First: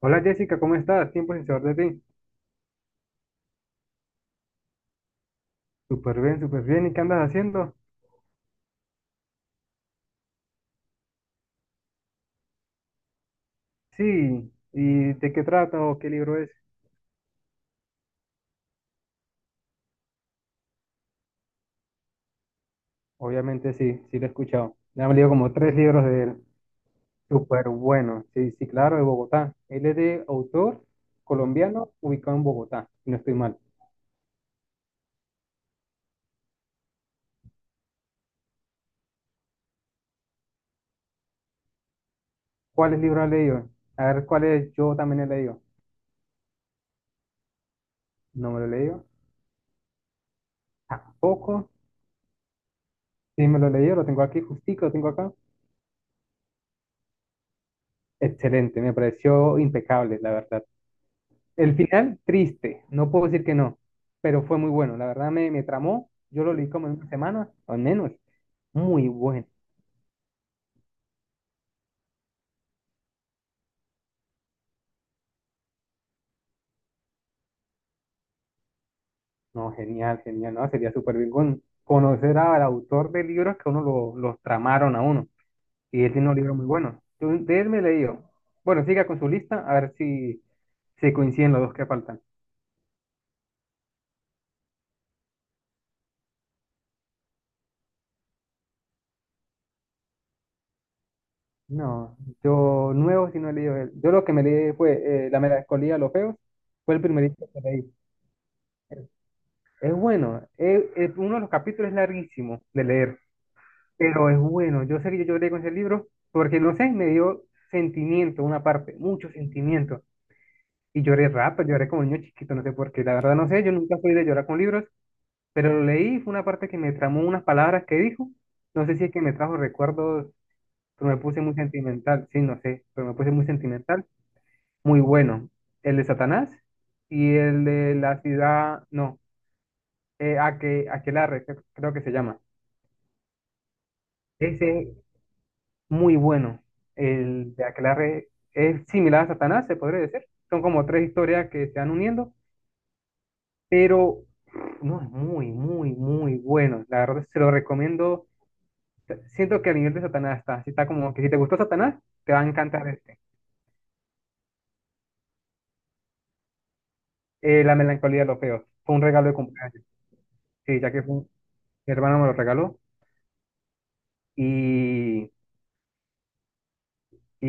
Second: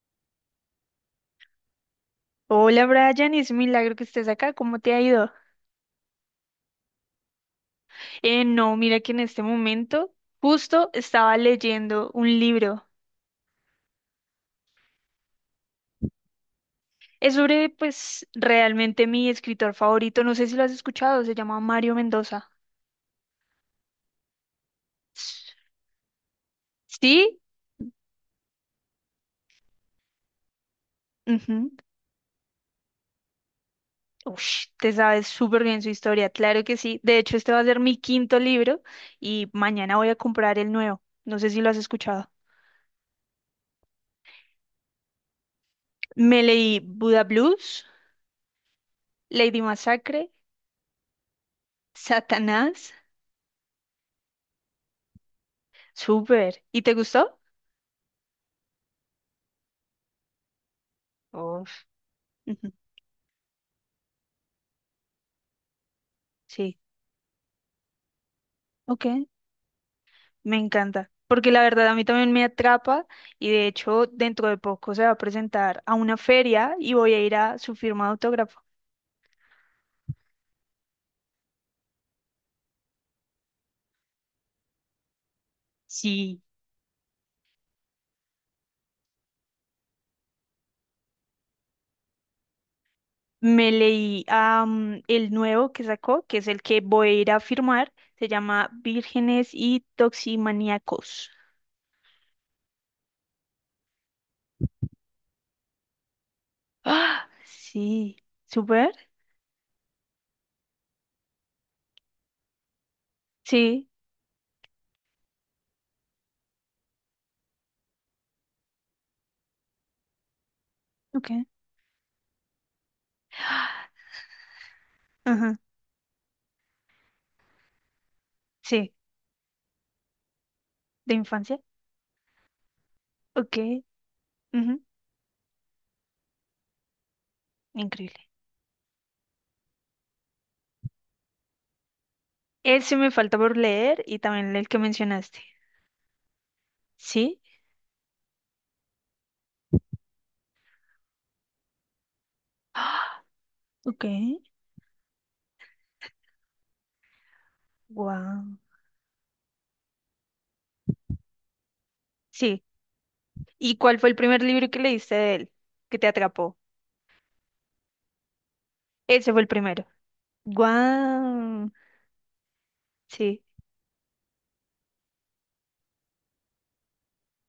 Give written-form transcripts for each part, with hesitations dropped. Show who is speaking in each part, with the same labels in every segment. Speaker 1: Hola Jessica, ¿cómo estás? Tiempo sin saber de ti.
Speaker 2: Hola Brian, es un milagro que estés acá. ¿Cómo te ha ido?
Speaker 1: Súper bien, súper bien. ¿Y qué andas haciendo?
Speaker 2: No, mira que en este momento justo estaba leyendo un libro.
Speaker 1: Sí. ¿Y de qué trata o qué libro es?
Speaker 2: Es sobre, pues, realmente mi escritor favorito. No sé si lo has escuchado, se llama Mario Mendoza.
Speaker 1: Obviamente sí, sí lo he escuchado. Me han leído
Speaker 2: S-
Speaker 1: como tres libros de él.
Speaker 2: ¿Sí?
Speaker 1: Súper bueno. Sí, sí, claro, de Bogotá. Él es de autor
Speaker 2: Ujú.
Speaker 1: colombiano ubicado en Bogotá, si no estoy mal.
Speaker 2: Ush, te sabes súper bien su historia, claro que sí. De hecho, este va a ser mi quinto libro y mañana voy a comprar el nuevo. No sé si lo has escuchado.
Speaker 1: ¿Cuáles libros has leído? A ver, ¿cuáles yo también he leído?
Speaker 2: Me leí Buda Blues,
Speaker 1: No me lo he leído.
Speaker 2: Lady Masacre,
Speaker 1: Tampoco.
Speaker 2: Satanás.
Speaker 1: Sí, me lo he leído, lo tengo aquí justico, lo tengo acá.
Speaker 2: Súper. ¿Y te gustó?
Speaker 1: Excelente, me pareció impecable, la verdad.
Speaker 2: Oh.
Speaker 1: El final,
Speaker 2: Ujú.
Speaker 1: triste, no puedo decir que no, pero fue muy bueno, la verdad me tramó, yo lo leí
Speaker 2: Sí,
Speaker 1: como en una semana, o menos,
Speaker 2: ok,
Speaker 1: muy bueno,
Speaker 2: me encanta. Porque la verdad a mí también me atrapa y de hecho dentro de poco se va a presentar a una feria y voy a ir a su firma de autógrafo.
Speaker 1: no, genial, genial, no, sería súper bien conocer al autor de libros que uno lo, los tramaron a uno, y él tiene un
Speaker 2: Sí.
Speaker 1: libro muy bueno. Yo de él me he leído, bueno, siga con su lista, a ver si, si coinciden los dos que faltan.
Speaker 2: Me leí el nuevo que sacó, que es el que voy a ir a firmar. Se llama Vírgenes y Toximaníacos.
Speaker 1: No, yo nuevo si no he leído él, yo lo que me leí fue La melancolía de los feos, fue el
Speaker 2: Ah,
Speaker 1: primerito que leí.
Speaker 2: sí. ¿Súper?
Speaker 1: Es bueno, uno de los capítulos es larguísimo de leer,
Speaker 2: Sí.
Speaker 1: pero es bueno. Yo sé que yo lloré con ese libro porque, no sé, me dio sentimiento, una parte, mucho sentimiento. Y lloré
Speaker 2: Ok.
Speaker 1: rápido, lloré como niño chiquito, no sé por qué. La verdad no sé, yo
Speaker 2: Ah.
Speaker 1: nunca fui de llorar con libros,
Speaker 2: Ajá.
Speaker 1: pero lo leí, fue una parte que me tramó unas palabras que dijo. No
Speaker 2: Sí.
Speaker 1: sé si es que me trajo recuerdos, pero
Speaker 2: ¿De
Speaker 1: me puse muy
Speaker 2: infancia?
Speaker 1: sentimental. Sí, no sé, pero me puse muy
Speaker 2: Ok.
Speaker 1: sentimental.
Speaker 2: Ujú.
Speaker 1: Muy bueno. El de Satanás y el de la
Speaker 2: Increíble.
Speaker 1: ciudad, no, Aquelarre, creo que se llama.
Speaker 2: Ese me falta por leer y también el
Speaker 1: Ese
Speaker 2: que
Speaker 1: es
Speaker 2: mencionaste.
Speaker 1: muy bueno.
Speaker 2: ¿Sí?
Speaker 1: El de Aquelarre es similar a Satanás, se podría decir. Son como tres historias que se van uniendo,
Speaker 2: Ah. Ok.
Speaker 1: pero no es muy, muy, muy bueno. La verdad, se lo recomiendo.
Speaker 2: Wow.
Speaker 1: Siento que a nivel de Satanás está. Si está como que si te gustó Satanás, te va a
Speaker 2: Sí.
Speaker 1: encantar este.
Speaker 2: ¿Y cuál fue el primer libro que leíste de él que te atrapó?
Speaker 1: La melancolía de los feos. Fue un regalo
Speaker 2: Ese
Speaker 1: de
Speaker 2: fue el
Speaker 1: cumpleaños.
Speaker 2: primero.
Speaker 1: Sí, ya que
Speaker 2: Wow.
Speaker 1: mi hermano me lo regaló
Speaker 2: Sí.
Speaker 1: y, y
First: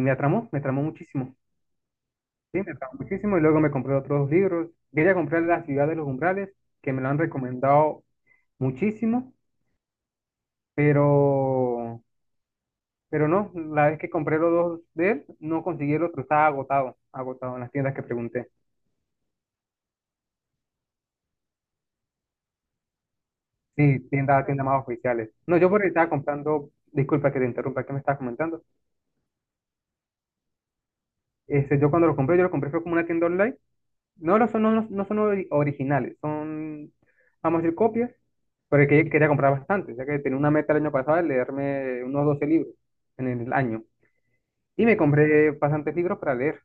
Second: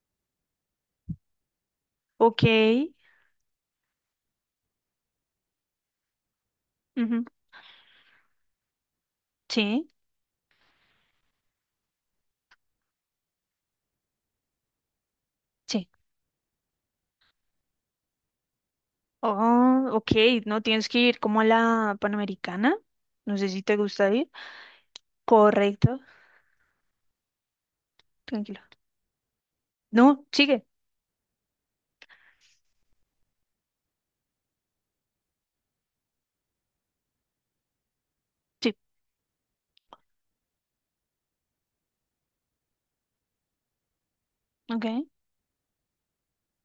Speaker 1: me atramó muchísimo.
Speaker 2: Ok.
Speaker 1: Sí, me pagó muchísimo y luego me compré otros dos libros. Quería comprar La ciudad de los umbrales, que me lo han
Speaker 2: Ujú.
Speaker 1: recomendado muchísimo,
Speaker 2: Sí.
Speaker 1: pero, pero no, la vez que compré los dos de él, no
Speaker 2: Sí.
Speaker 1: conseguí el otro, estaba agotado, agotado en las tiendas que pregunté.
Speaker 2: Oh, ok. No tienes que ir como a la Panamericana. No sé si te
Speaker 1: Sí,
Speaker 2: gusta ir.
Speaker 1: tiendas, tiendas más oficiales. No, yo por ahí
Speaker 2: Correcto.
Speaker 1: estaba comprando, disculpa que te interrumpa, ¿qué me estabas
Speaker 2: Tranquilo.
Speaker 1: comentando?
Speaker 2: No, sigue.
Speaker 1: Este, yo cuando lo compré, yo lo compré fue como una tienda online. No, no son originales, son, vamos a decir, copias,
Speaker 2: Sí.
Speaker 1: pero que quería comprar bastante, ya que tenía una meta el año pasado de leerme unos 12 libros en el año. Y
Speaker 2: Ok.
Speaker 1: me compré bastantes libros para leer.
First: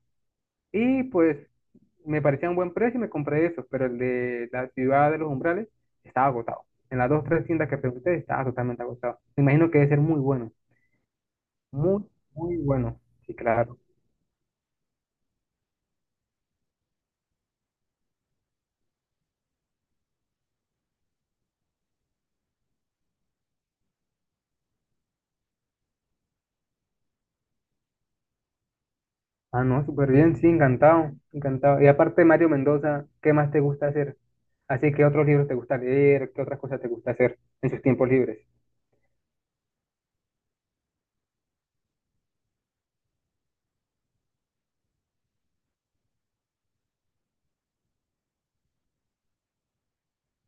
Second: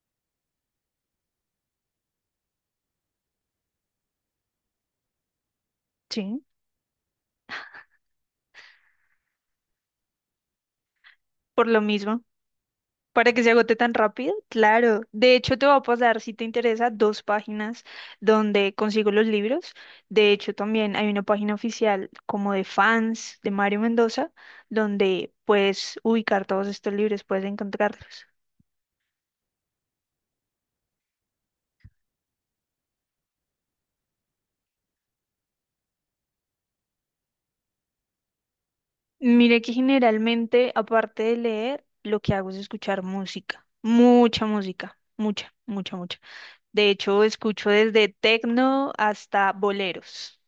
Speaker 1: Y pues me parecía un buen precio y me compré esos, pero el de la ciudad de los umbrales
Speaker 2: Sí.
Speaker 1: estaba agotado. En las dos tres tiendas que pregunté estaba totalmente agotado. Me imagino que debe ser muy bueno,
Speaker 2: Por lo
Speaker 1: muy,
Speaker 2: mismo.
Speaker 1: muy bueno.
Speaker 2: Para
Speaker 1: Sí,
Speaker 2: que se agote
Speaker 1: claro.
Speaker 2: tan rápido, claro. De hecho, te voy a pasar, si te interesa, dos páginas donde consigo los libros. De hecho, también hay una página oficial como de fans de Mario Mendoza, donde puedes ubicar todos estos libros, puedes encontrarlos.
Speaker 1: Ah, no, súper bien, sí, encantado, encantado. Y aparte de Mario Mendoza, ¿qué más te gusta hacer? Así, ¿qué otros libros te gusta leer? ¿Qué otras cosas te gusta hacer en sus tiempos libres?
Speaker 2: Mire que generalmente, aparte de leer, lo que hago es escuchar música. Mucha música, mucha, mucha, mucha. De hecho, escucho desde tecno hasta boleros.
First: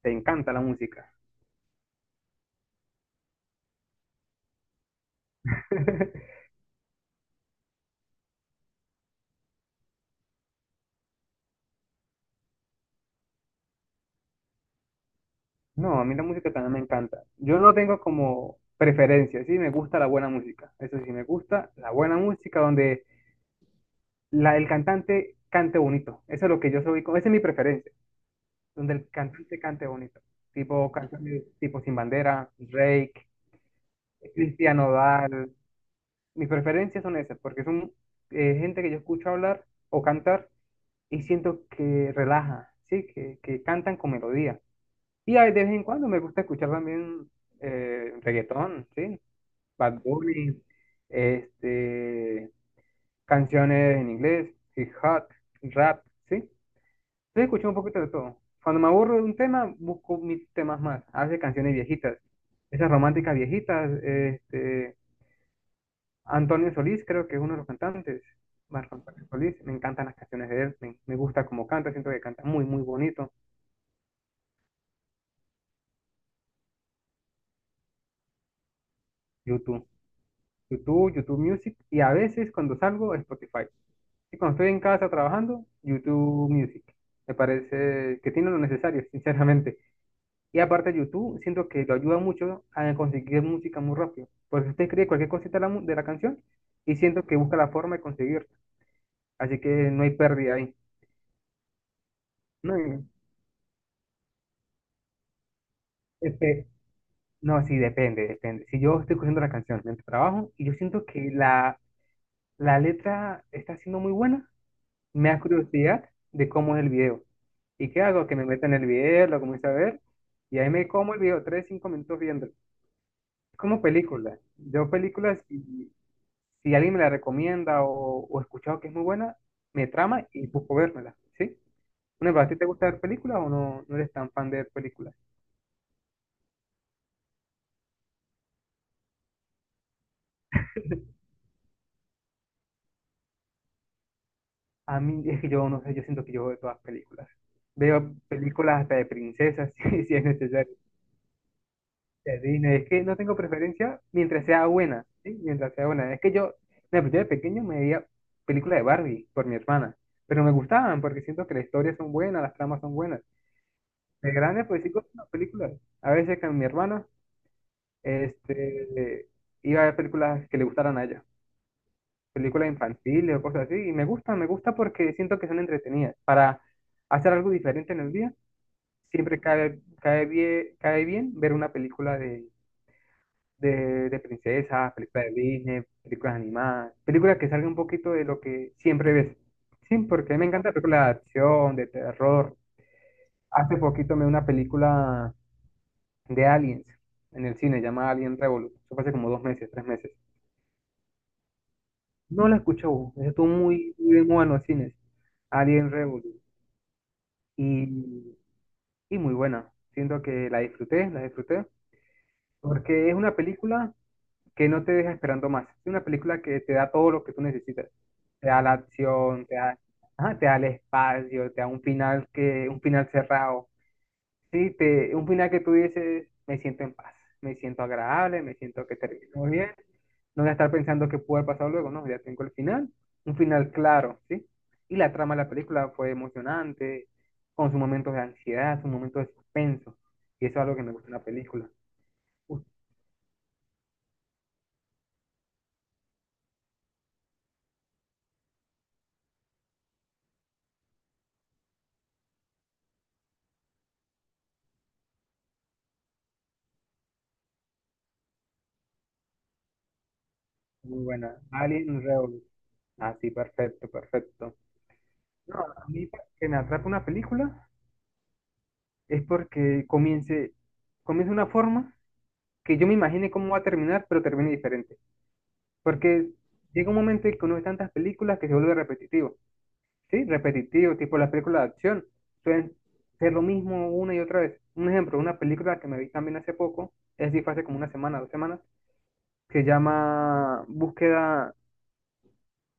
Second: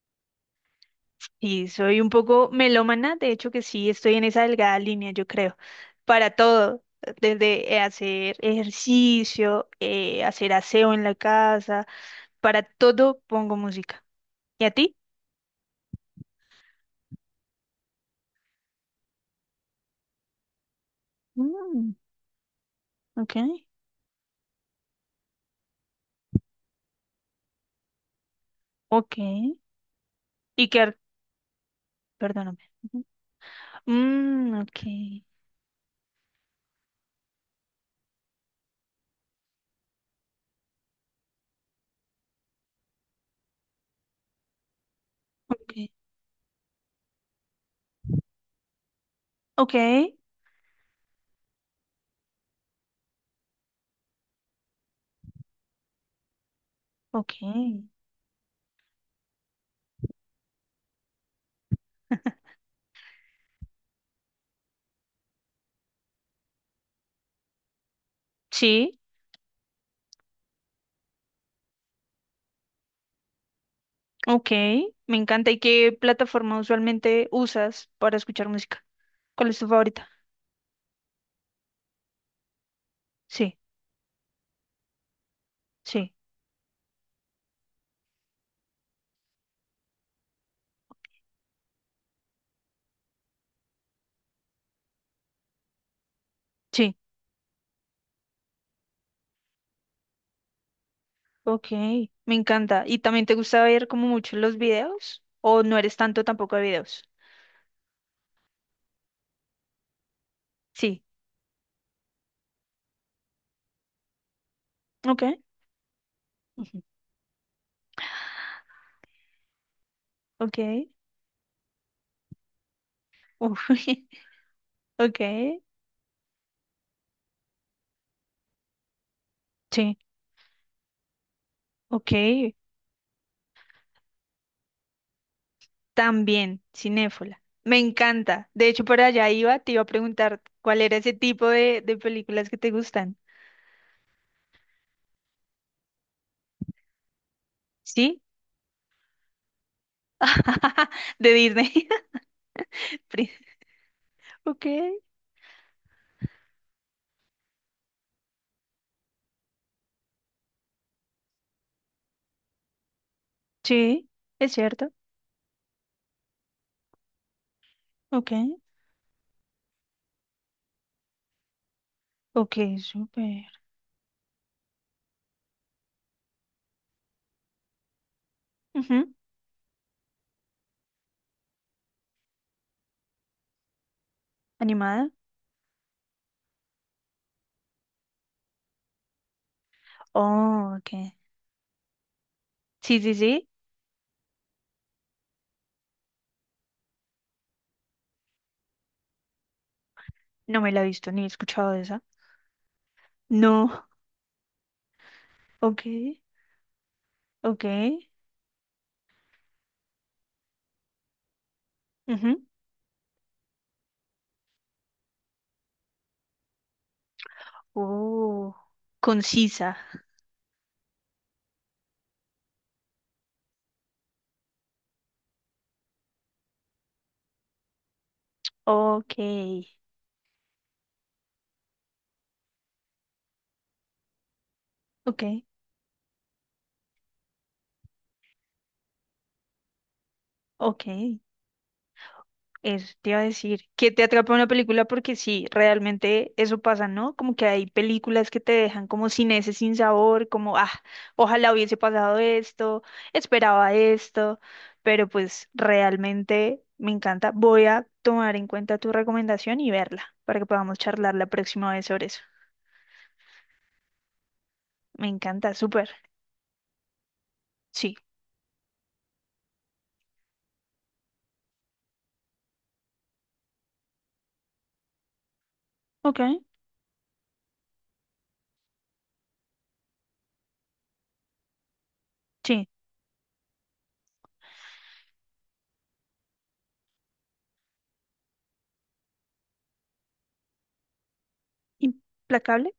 Speaker 1: ¿Te encanta la música?
Speaker 2: Sí, soy un poco melómana, de hecho que sí, estoy en esa delgada línea, yo creo, para todo, desde hacer ejercicio, hacer aseo en la casa, para todo pongo música. ¿Y a ti?
Speaker 1: No, a mí la música también me encanta. Yo no tengo como preferencia, sí, me gusta la buena música. Eso sí, me gusta la
Speaker 2: Mm,
Speaker 1: buena música donde
Speaker 2: ok,
Speaker 1: el cantante cante bonito. Eso es lo que yo soy, esa es mi preferencia, donde el
Speaker 2: ok.
Speaker 1: cantante cante bonito.
Speaker 2: Y que,
Speaker 1: Tipo
Speaker 2: ar-
Speaker 1: canciones tipo Sin Bandera,
Speaker 2: Perdóname. Ujú.
Speaker 1: Drake,
Speaker 2: Mm,
Speaker 1: Cristian
Speaker 2: ok,
Speaker 1: Nodal. Mis preferencias son esas, porque son gente que yo escucho hablar o cantar y siento que relaja, ¿sí? Que cantan con melodía. Y hay de vez en
Speaker 2: ok,
Speaker 1: cuando me gusta escuchar también reggaetón, ¿sí? Bad
Speaker 2: ok,
Speaker 1: Bunny, este, canciones en inglés, hip hop, rap, ¿sí? Entonces
Speaker 2: ok.
Speaker 1: escucho un poquito de todo. Cuando me aburro de un tema, busco mis temas más. A veces canciones viejitas, esas románticas viejitas, este Antonio Solís, creo que es uno de los cantantes. Marco
Speaker 2: Sí,
Speaker 1: Antonio Solís, me encantan las canciones de él, me gusta cómo canta, siento que canta muy, muy bonito.
Speaker 2: ok, me encanta. ¿Y qué plataforma usualmente usas para escuchar música? ¿Cuál es tu
Speaker 1: YouTube,
Speaker 2: favorita?
Speaker 1: YouTube, YouTube Music, y a veces cuando salgo,
Speaker 2: Sí,
Speaker 1: Spotify. Y cuando estoy en casa trabajando,
Speaker 2: sí.
Speaker 1: YouTube Music. Me parece que tiene lo necesario, sinceramente. Y aparte, YouTube siento que lo ayuda mucho a conseguir música muy rápido. Porque usted escribe cualquier cosita de la, de la canción
Speaker 2: Sí.
Speaker 1: y siento que busca la forma de conseguirla. Así que no hay pérdida ahí.
Speaker 2: Ok, me
Speaker 1: No,
Speaker 2: encanta. ¿Y
Speaker 1: hay-
Speaker 2: también te gusta ver como mucho los videos? ¿O no eres tanto tampoco de
Speaker 1: este,
Speaker 2: videos?
Speaker 1: No, sí, depende, depende. Si yo estoy cogiendo la canción mientras trabajo y yo
Speaker 2: Sí,
Speaker 1: siento que la letra está siendo muy buena,
Speaker 2: ok.
Speaker 1: me da curiosidad de cómo
Speaker 2: Ujú.
Speaker 1: es el video. ¿Y qué hago? Que me meta en el video, lo comienzo a ver
Speaker 2: Ok.
Speaker 1: y ahí me como el video, tres, cinco minutos viendo. Es
Speaker 2: Uf.
Speaker 1: como películas. Yo
Speaker 2: Ok.
Speaker 1: películas, si, si alguien me la recomienda o he escuchado que es muy buena, me
Speaker 2: Sí,
Speaker 1: trama y busco vérmela, ¿sí?
Speaker 2: ok.
Speaker 1: Bueno, ¿a ti te gusta ver películas o no, no eres tan fan de ver películas?
Speaker 2: También, cinéfila. Me encanta. De hecho, por allá iba, te iba a preguntar cuál era ese tipo de películas que te gustan.
Speaker 1: A mí es que yo no sé, yo siento que yo veo todas películas. Veo
Speaker 2: ¿Sí?
Speaker 1: películas hasta de princesas, si, si es necesario.
Speaker 2: De Disney.
Speaker 1: De Disney. Es que no
Speaker 2: Pri-
Speaker 1: tengo preferencia mientras
Speaker 2: Ok.
Speaker 1: sea buena, ¿sí? Mientras sea buena. Es que yo, mira, pues yo de pequeño me veía películas de Barbie por mi hermana, pero me gustaban porque siento que las historias son buenas, las tramas son buenas.
Speaker 2: Sí,
Speaker 1: De
Speaker 2: es
Speaker 1: grande, pues sí,
Speaker 2: cierto.
Speaker 1: con las películas. A veces con mi hermana,
Speaker 2: Ok.
Speaker 1: este, iba a ver películas que le gustaran a ella.
Speaker 2: Ok,
Speaker 1: Películas infantiles o
Speaker 2: súper.
Speaker 1: cosas así, y me gusta porque siento que son entretenidas. Para hacer algo diferente en el día,
Speaker 2: Ujú.
Speaker 1: siempre cae, cae bien ver una película de princesas,
Speaker 2: Animada.
Speaker 1: películas de Disney, películas animadas, películas que salgan un poquito de lo que siempre ves. Sí, porque me encanta
Speaker 2: Oh,
Speaker 1: películas de
Speaker 2: ok.
Speaker 1: acción, de terror.
Speaker 2: Sí, sí, sí.
Speaker 1: Hace poquito me vi una película de Aliens en el cine, llamada Alien Revolution. Eso fue hace como dos meses, tres meses.
Speaker 2: No me la he visto ni he escuchado de esa.
Speaker 1: No la escuchó, estuvo
Speaker 2: No.
Speaker 1: muy, muy de moda en los cines.
Speaker 2: Ok,
Speaker 1: Alien Revolution.
Speaker 2: ok.
Speaker 1: y, y muy buena. Siento que la disfruté,
Speaker 2: Ujú.
Speaker 1: porque es una película que no te deja esperando más. Es una película que te da todo lo que tú necesitas. Te
Speaker 2: Oh,
Speaker 1: da la acción, te
Speaker 2: concisa.
Speaker 1: da, ajá, te da el espacio, te da un final que, un final cerrado. Sí, te, un final que tú dices, me siento en paz, me siento agradable, me siento que
Speaker 2: Ok,
Speaker 1: terminó bien, no voy a estar pensando qué puede pasar luego, no, ya tengo el final, un final claro, ¿sí? Y la
Speaker 2: ok,
Speaker 1: trama de la película fue emocionante, con sus momentos de ansiedad, sus momentos de suspenso, y eso es algo que me gusta en
Speaker 2: ok.
Speaker 1: la película. Uf,
Speaker 2: Eso te iba a decir. Que te atrapa una película porque sí, realmente eso pasa, ¿no? Como que hay películas que te dejan como sin ese sin sabor, como, ah, ojalá hubiese pasado esto, esperaba esto, pero pues realmente me encanta. Voy a tomar en cuenta tu recomendación y verla para que podamos
Speaker 1: muy
Speaker 2: charlar la
Speaker 1: buena.
Speaker 2: próxima vez
Speaker 1: Alien
Speaker 2: sobre eso.
Speaker 1: Revolution. Así, perfecto, perfecto.
Speaker 2: Me encanta,
Speaker 1: No, a
Speaker 2: súper.
Speaker 1: mí para que me atrape una película
Speaker 2: Sí.
Speaker 1: es porque comience, comience de una forma que yo me imagine cómo va a terminar, pero termine diferente.
Speaker 2: Ok.
Speaker 1: Porque llega un momento en que uno ve tantas películas que se vuelve repetitivo. Sí, repetitivo, tipo las películas de acción,
Speaker 2: Sí.
Speaker 1: suelen ser lo mismo una y otra vez. Un ejemplo, una película que me vi también hace poco, es decir, fue hace como una semana, dos semanas, se llama Búsqueda,
Speaker 2: ¿Implacable?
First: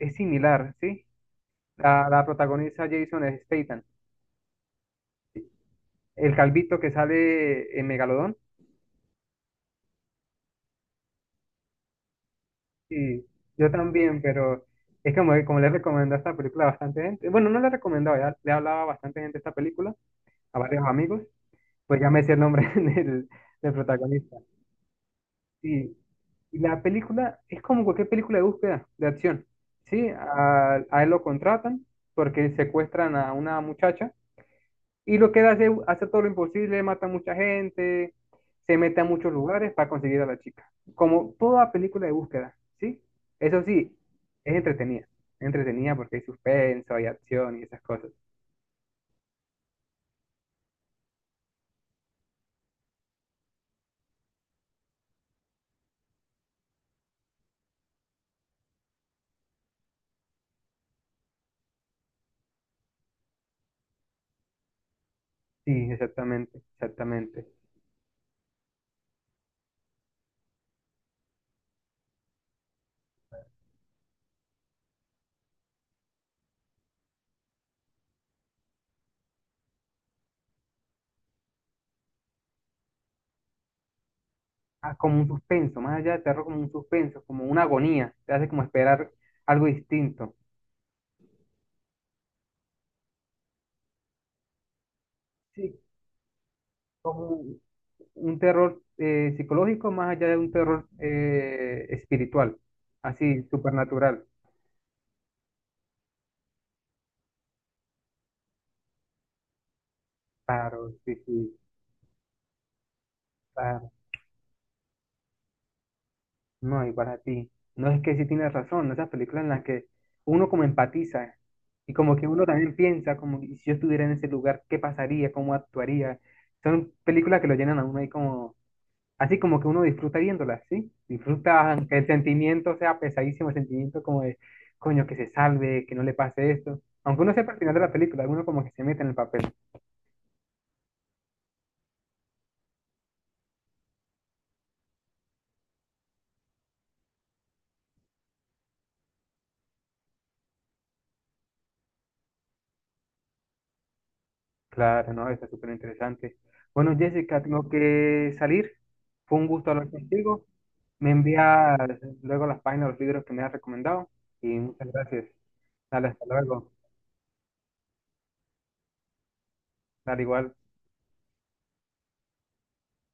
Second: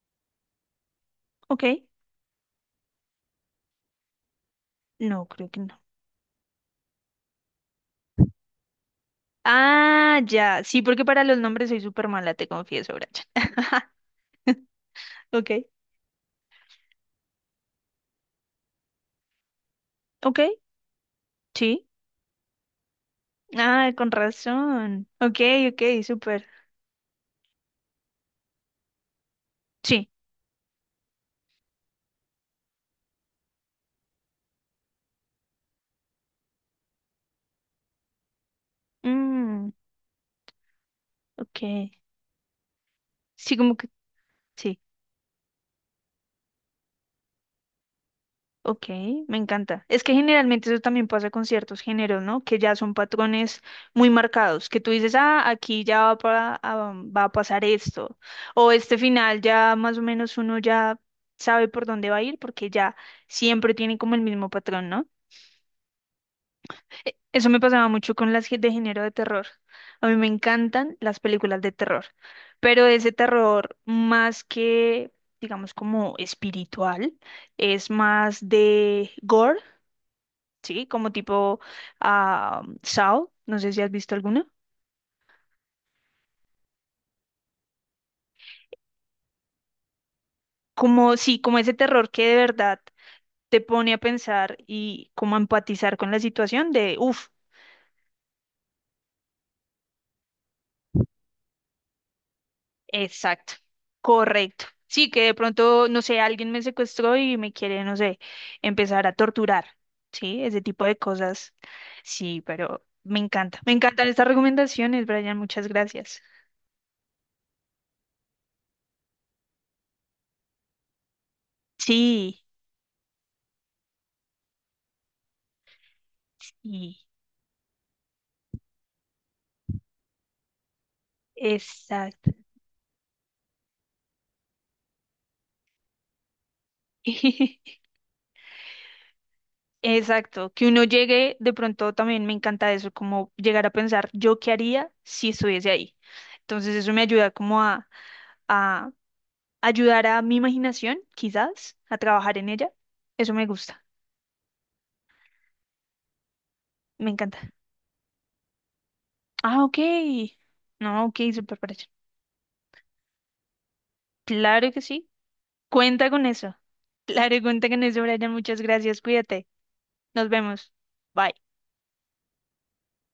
Speaker 1: es similar, ¿sí?
Speaker 2: Ok.
Speaker 1: La protagoniza Jason Statham,
Speaker 2: No, creo que no.
Speaker 1: el calvito que sale en Megalodón,
Speaker 2: Ah, ya. Sí, porque para los nombres soy súper mala, te confieso, Brian.
Speaker 1: y yo también, pero es como,
Speaker 2: Ok.
Speaker 1: como le recomendé esta película a bastante gente, bueno, no le recomendaba, ya le hablaba a bastante gente esta película,
Speaker 2: Ok.
Speaker 1: a varios amigos,
Speaker 2: Sí.
Speaker 1: pues ya me decía el nombre del
Speaker 2: Ah, con
Speaker 1: protagonista.
Speaker 2: razón. Ok,
Speaker 1: Sí,
Speaker 2: ok, súper.
Speaker 1: y la película es como cualquier película de búsqueda, de acción. Sí,
Speaker 2: Sí.
Speaker 1: a él lo contratan porque secuestran a una muchacha y lo que él hace, hace todo lo imposible, mata a mucha gente, se mete a muchos
Speaker 2: Mm,
Speaker 1: lugares para conseguir a la chica. Como toda
Speaker 2: ok.
Speaker 1: película de búsqueda, ¿sí?
Speaker 2: Sí,
Speaker 1: Eso
Speaker 2: como que.
Speaker 1: sí, es
Speaker 2: Sí.
Speaker 1: entretenida. Es entretenida porque hay suspenso, hay acción y esas cosas.
Speaker 2: Ok, me encanta. Es que generalmente eso también pasa con ciertos géneros, ¿no? Que ya son patrones muy marcados, que tú dices, ah, aquí ya va, ah, va a pasar esto, o este final ya más o menos uno ya sabe por dónde va a ir porque ya siempre tiene como el mismo patrón, ¿no?
Speaker 1: Sí, exactamente, exactamente.
Speaker 2: Eso me pasaba mucho con las de género de terror. A mí me encantan las películas de terror, pero ese terror más que, digamos, como espiritual, es más de gore, ¿sí? Como tipo ah, Saw, no sé si has visto alguna.
Speaker 1: Ah, como un suspenso, más allá de terror, como un suspenso, como una agonía. Te hace como esperar algo distinto.
Speaker 2: Como, sí, como ese terror que de verdad te pone a pensar y como a
Speaker 1: Sí,
Speaker 2: empatizar con la situación de,
Speaker 1: como
Speaker 2: uff,
Speaker 1: un terror psicológico más allá de un terror espiritual, así,
Speaker 2: exacto,
Speaker 1: supernatural.
Speaker 2: correcto. Sí, que de pronto, no sé, alguien me secuestró y me quiere, no sé, empezar a torturar, ¿sí? Ese tipo
Speaker 1: Claro,
Speaker 2: de
Speaker 1: sí,
Speaker 2: cosas.
Speaker 1: sí,
Speaker 2: Sí, pero me encanta. Me
Speaker 1: claro.
Speaker 2: encantan estas recomendaciones, Brian, muchas gracias.
Speaker 1: No, y para ti. No es que sí tienes razón, esas películas en las que uno como empatiza y como que
Speaker 2: Sí,
Speaker 1: uno también piensa, como que si yo estuviera en ese lugar, ¿qué pasaría? ¿Cómo actuaría? Son
Speaker 2: sí,
Speaker 1: películas que lo llenan a uno ahí como. Así como que uno disfruta viéndolas, ¿sí? Disfruta aunque el
Speaker 2: exacto.
Speaker 1: sentimiento sea pesadísimo, el sentimiento como de, coño, que se salve, que no le pase esto. Aunque uno sepa al final de la película, uno como que se mete en el papel.
Speaker 2: Exacto, que uno llegue, de pronto también me encanta eso, como llegar a pensar yo qué haría si estuviese ahí. Entonces eso me ayuda como a ayudar a mi imaginación, quizás, a trabajar en ella. Eso me gusta,
Speaker 1: Claro, no, está súper interesante. Bueno,
Speaker 2: me encanta.
Speaker 1: Jessica, tengo que salir. Fue un
Speaker 2: Ah,
Speaker 1: gusto
Speaker 2: ok.
Speaker 1: hablar contigo.
Speaker 2: No,
Speaker 1: Me
Speaker 2: ok, súper
Speaker 1: envías
Speaker 2: parecido.
Speaker 1: luego las páginas, los libros que me has recomendado. Y
Speaker 2: Claro que
Speaker 1: muchas
Speaker 2: sí.
Speaker 1: gracias. Dale,
Speaker 2: Cuenta con
Speaker 1: hasta
Speaker 2: eso.
Speaker 1: luego.
Speaker 2: Claro, cuenta con eso, Brian. Muchas gracias. Cuídate.
Speaker 1: Dale
Speaker 2: Nos
Speaker 1: igual.
Speaker 2: vemos. Bye.